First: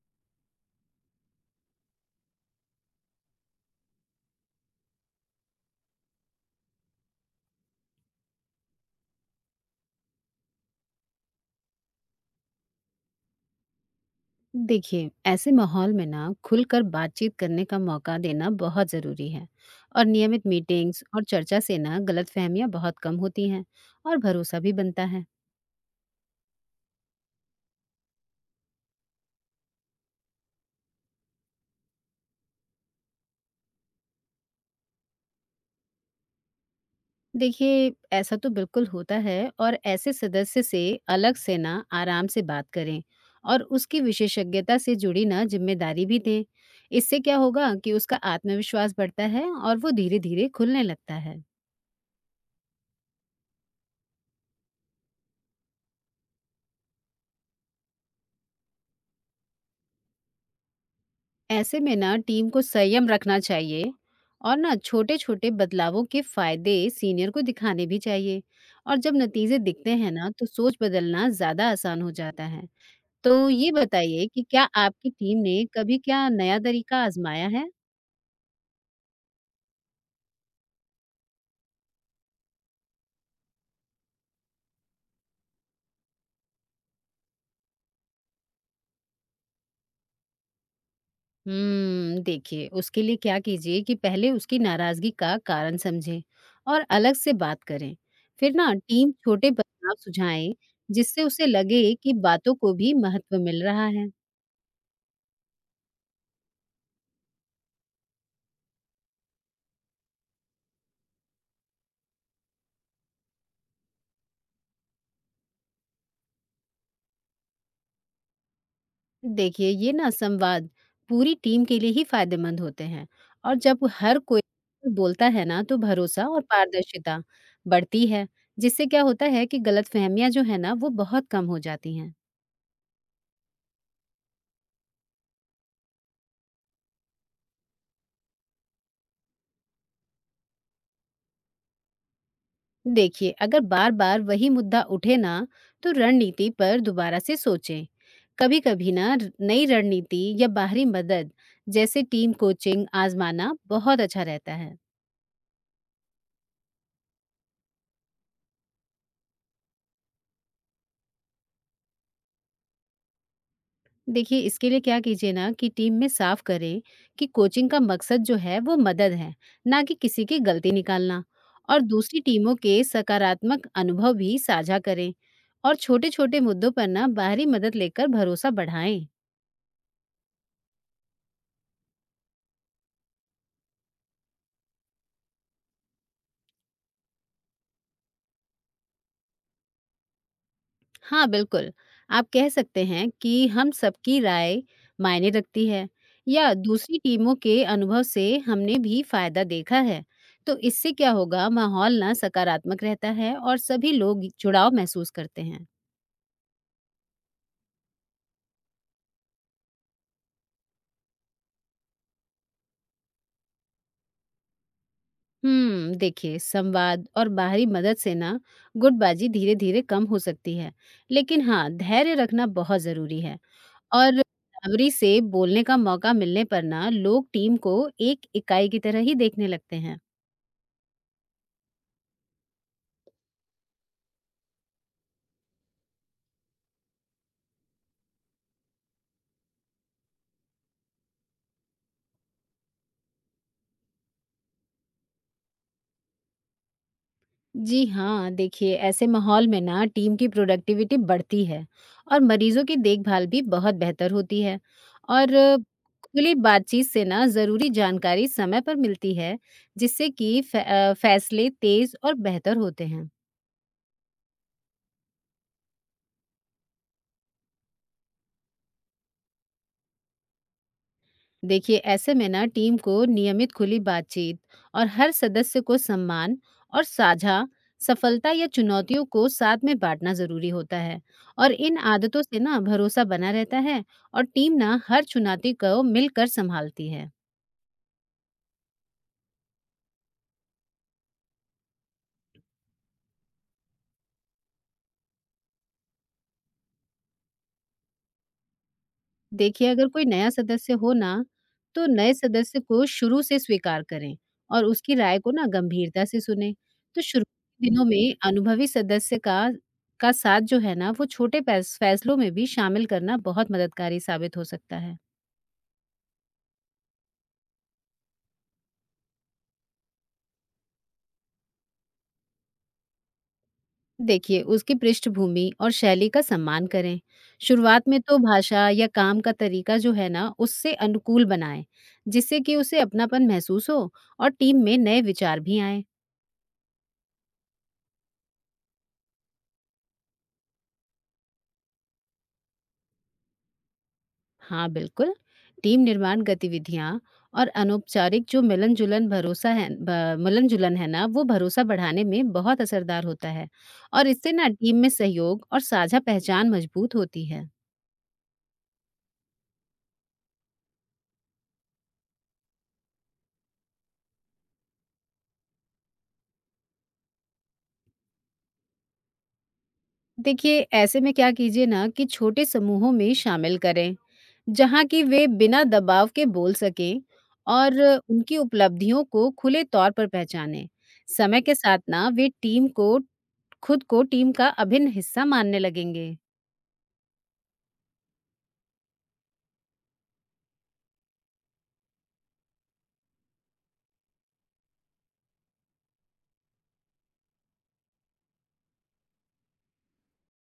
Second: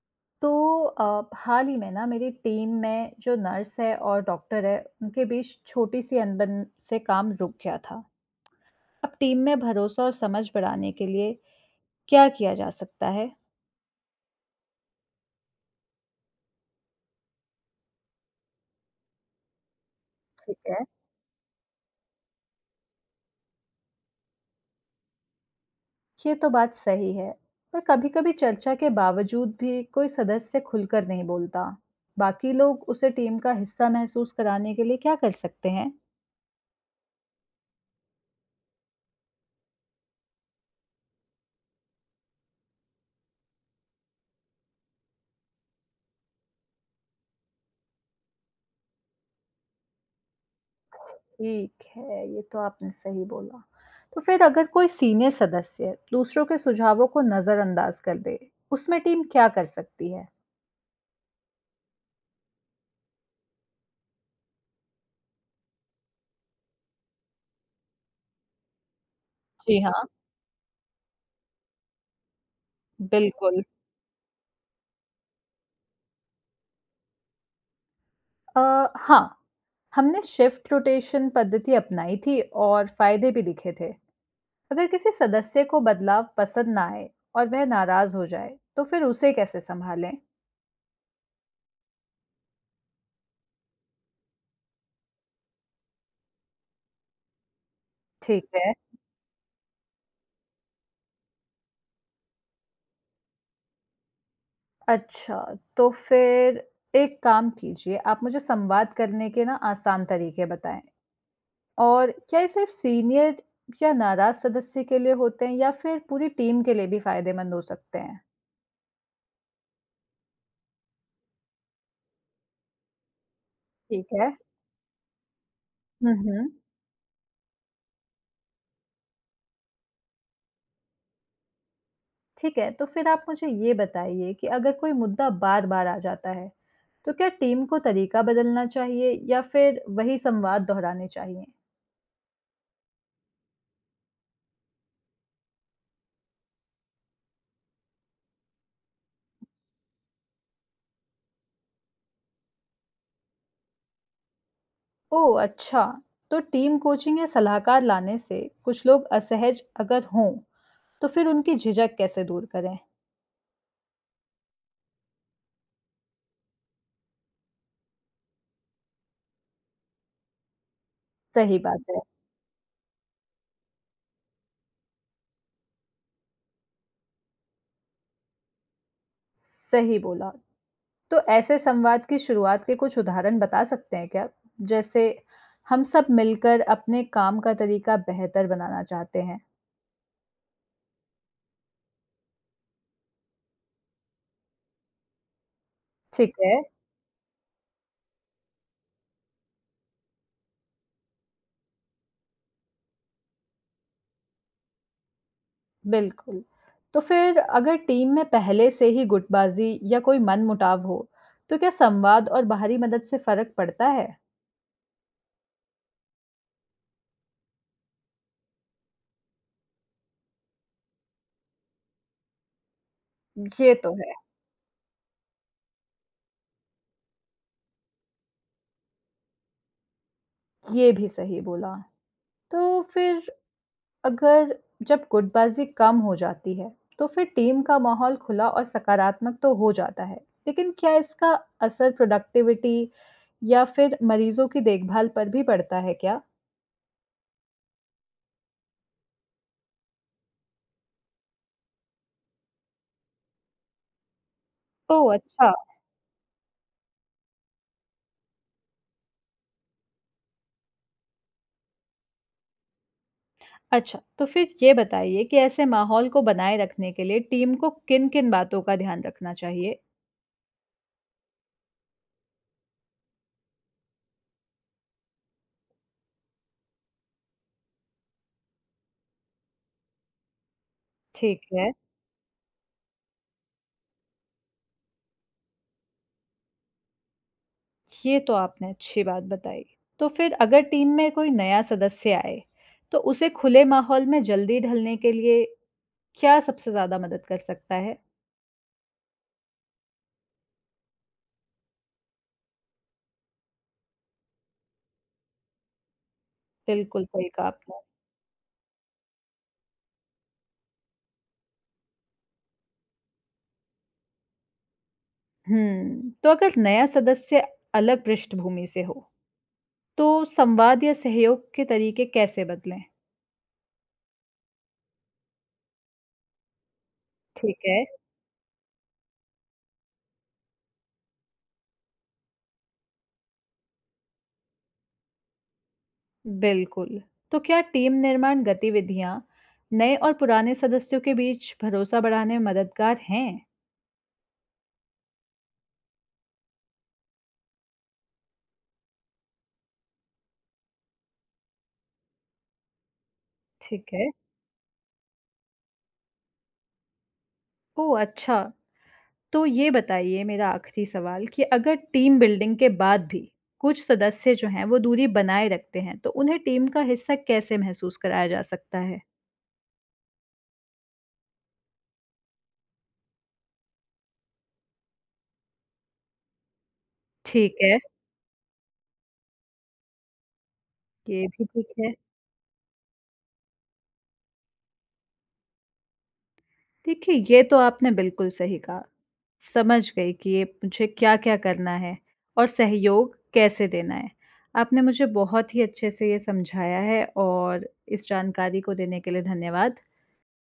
तो हाल ही में ना मेरी टीम में जो नर्स है और डॉक्टर है उनके बीच छोटी सी अनबन से काम रुक गया था। अब टीम में भरोसा और समझ बढ़ाने के लिए क्या किया जा सकता है। देखिए ऐसे माहौल में ना खुलकर बातचीत करने का मौका देना बहुत ज़रूरी है। और नियमित ठीक है। मीटिंग्स और चर्चा से ना गलतफहमियां बहुत कम होती हैं और भरोसा भी बनता है। ये तो बात सही है। पर कभी-कभी चर्चा के बावजूद भी कोई सदस्य खुलकर नहीं बोलता। बाकी लोग उसे टीम का हिस्सा महसूस कराने के लिए क्या कर सकते हैं। देखिए ऐसा तो बिल्कुल होता है। और ऐसे सदस्य से अलग से ना आराम से बात करें और उसकी विशेषज्ञता से जुड़ी ना जिम्मेदारी भी दें। इससे क्या होगा कि उसका आत्मविश्वास बढ़ता है और वो धीरे धीरे खुलने लगता है। ठीक है, ये तो आपने सही बोला। तो फिर अगर कोई सीनियर सदस्य दूसरों के सुझावों को नज़रअंदाज कर दे, उसमें टीम क्या कर सकती है? ऐसे में ना टीम को संयम रखना चाहिए और ना छोटे छोटे बदलावों के फायदे सीनियर को दिखाने भी चाहिए। और जब नतीजे जी दिखते हाँ, हैं ना तो सोच बदलना ज्यादा आसान हो जाता है। तो बिल्कुल। ये बताइए कि क्या आपकी टीम ने कभी क्या नया तरीका आजमाया है। अ, हाँ, हमने शिफ्ट रोटेशन पद्धति अपनाई थी और फायदे भी दिखे थे। अगर किसी सदस्य को बदलाव पसंद ना आए और वह नाराज हो जाए, तो फिर उसे कैसे संभालें? हम्म, देखिए उसके लिए क्या कीजिए कि पहले उसकी नाराजगी का कारण समझें और अलग से बात करें। ठीक फिर है। ना टीम छोटे बदलाव सुझाएं जिससे उसे लगे कि बातों को भी महत्व मिल रहा है। अच्छा, तो फिर एक काम कीजिए, आप मुझे संवाद करने के ना आसान तरीके बताएं। और क्या ये सिर्फ सीनियर या नाराज़ सदस्य के लिए होते हैं या फिर पूरी टीम के लिए भी फ़ायदेमंद हो सकते हैं? देखिए ये ना संवाद पूरी टीम के लिए ही फायदेमंद होते हैं। और जब ठीक हर है। कोई बोलता है ना तो भरोसा और हम्म। पारदर्शिता बढ़ती है। जिससे क्या होता है कि गलतफहमियां जो है ना वो बहुत कम हो जाती हैं। ठीक है, तो फिर आप मुझे ये बताइए कि अगर कोई मुद्दा बार-बार आ जाता है, तो क्या टीम को तरीका बदलना चाहिए या फिर वही संवाद दोहराने चाहिए? देखिए अगर बार बार वही मुद्दा उठे ना तो रणनीति पर दोबारा से सोचें। कभी कभी ना नई रणनीति या बाहरी मदद जैसे टीम कोचिंग आजमाना बहुत अच्छा रहता है। ओह अच्छा, तो टीम कोचिंग या सलाहकार लाने से कुछ लोग असहज अगर हों, तो फिर उनकी झिझक कैसे दूर करें? देखिए इसके लिए क्या कीजिए ना कि टीम में साफ करें कि कोचिंग का मकसद जो है वो मदद है, ना कि किसी की गलती निकालना। सही और बात है, दूसरी टीमों के सकारात्मक अनुभव भी साझा करें और छोटे छोटे मुद्दों पर ना बाहरी मदद लेकर भरोसा बढ़ाएं। सही बोला। तो ऐसे संवाद की शुरुआत के कुछ उदाहरण बता सकते हैं क्या? जैसे हम सब मिलकर अपने काम का तरीका बेहतर बनाना चाहते हैं। हाँ बिल्कुल। आप कह सकते हैं कि हम सबकी राय मायने रखती है। ठीक या है, दूसरी टीमों के अनुभव से हमने भी फायदा देखा है। तो इससे क्या होगा माहौल ना सकारात्मक रहता है और सभी लोग जुड़ाव महसूस करते हैं। बिल्कुल। तो फिर अगर टीम में पहले से ही गुटबाजी या कोई मनमुटाव हो, तो क्या संवाद और बाहरी मदद से फर्क पड़ता है? हम्म, देखिए संवाद और बाहरी मदद से ना गुटबाजी धीरे धीरे कम हो सकती है। लेकिन हाँ धैर्य रखना बहुत जरूरी है। ये तो और है, बराबरी से बोलने का मौका मिलने पर ना लोग टीम को एक इकाई की तरह ही देखने लगते हैं। ये भी सही बोला। तो फिर अगर जब गुटबाजी कम हो जाती है, तो फिर टीम का माहौल खुला और सकारात्मक तो हो जाता है। लेकिन क्या इसका असर प्रोडक्टिविटी या फिर मरीजों की देखभाल पर भी पड़ता है क्या? जी हाँ, देखिए ऐसे माहौल में ना टीम की प्रोडक्टिविटी बढ़ती है और मरीजों की देखभाल भी बहुत बेहतर होती है। ओह और अच्छा, खुली बातचीत से ना जरूरी जानकारी समय पर मिलती है जिससे कि फैसले तेज और बेहतर होते हैं। अच्छा। तो फिर ये बताइए कि ऐसे माहौल को बनाए रखने के लिए टीम को किन-किन बातों का ध्यान रखना चाहिए? देखिए ऐसे में ना टीम को नियमित खुली बातचीत और हर सदस्य को सम्मान और साझा सफलता या चुनौतियों को साथ में बांटना जरूरी होता है। ठीक और है, इन आदतों से ना भरोसा बना रहता है और टीम ना हर चुनौती को मिलकर संभालती है। ये तो आपने अच्छी बात बताई। तो फिर अगर टीम में कोई नया सदस्य आए, तो उसे खुले माहौल में जल्दी ढलने के लिए क्या सबसे ज़्यादा मदद कर सकता है? देखिए, अगर कोई नया सदस्य हो ना, तो नए सदस्य को शुरू से स्वीकार करें और उसकी राय को ना गंभीरता से सुने। तो बिल्कुल शुरू सही कहा के आपने। दिनों में अनुभवी सदस्य का साथ जो है ना, वो छोटे फैसलों में भी शामिल करना बहुत मददगारी साबित हो सकता है। हुँ, तो अगर नया सदस्य अलग पृष्ठभूमि से हो, तो संवाद या सहयोग के तरीके कैसे बदलें? देखिए, उसकी पृष्ठभूमि और शैली का सम्मान करें। ठीक है, शुरुआत में तो भाषा या काम का तरीका जो है ना, उससे अनुकूल बनाएं, जिससे कि उसे अपनापन महसूस हो और टीम में नए विचार भी आएँ। बिल्कुल। तो क्या टीम निर्माण गतिविधियाँ नए और पुराने सदस्यों के बीच भरोसा बढ़ाने में मददगार हैं? हाँ बिल्कुल। टीम निर्माण गतिविधियाँ और अनौपचारिक जो मिलन जुलन मिलन जुलन है ना वो भरोसा बढ़ाने में बहुत असरदार होता है। ठीक है। और इससे ना टीम में सहयोग और साझा पहचान मजबूत होती है। ओह! अच्छा। तो ये बताइए मेरा आखिरी सवाल कि अगर टीम बिल्डिंग के बाद भी कुछ सदस्य जो हैं वो दूरी बनाए रखते हैं तो उन्हें टीम का हिस्सा कैसे महसूस कराया जा सकता है? देखिए ऐसे में क्या कीजिए ना कि छोटे समूहों में शामिल करें जहाँ कि वे बिना दबाव के बोल सकें। ठीक और है, उनकी उपलब्धियों को खुले तौर पर पहचानें। ये समय भी के ठीक साथ है। ना वे टीम को खुद को टीम का अभिन्न हिस्सा मानने लगेंगे। देखिए ये तो आपने बिल्कुल सही कहा। समझ गई कि ये मुझे क्या-क्या करना है और सहयोग कैसे देना है। आपने मुझे बहुत ही अच्छे से ये समझाया है और इस जानकारी को देने के लिए धन्यवाद।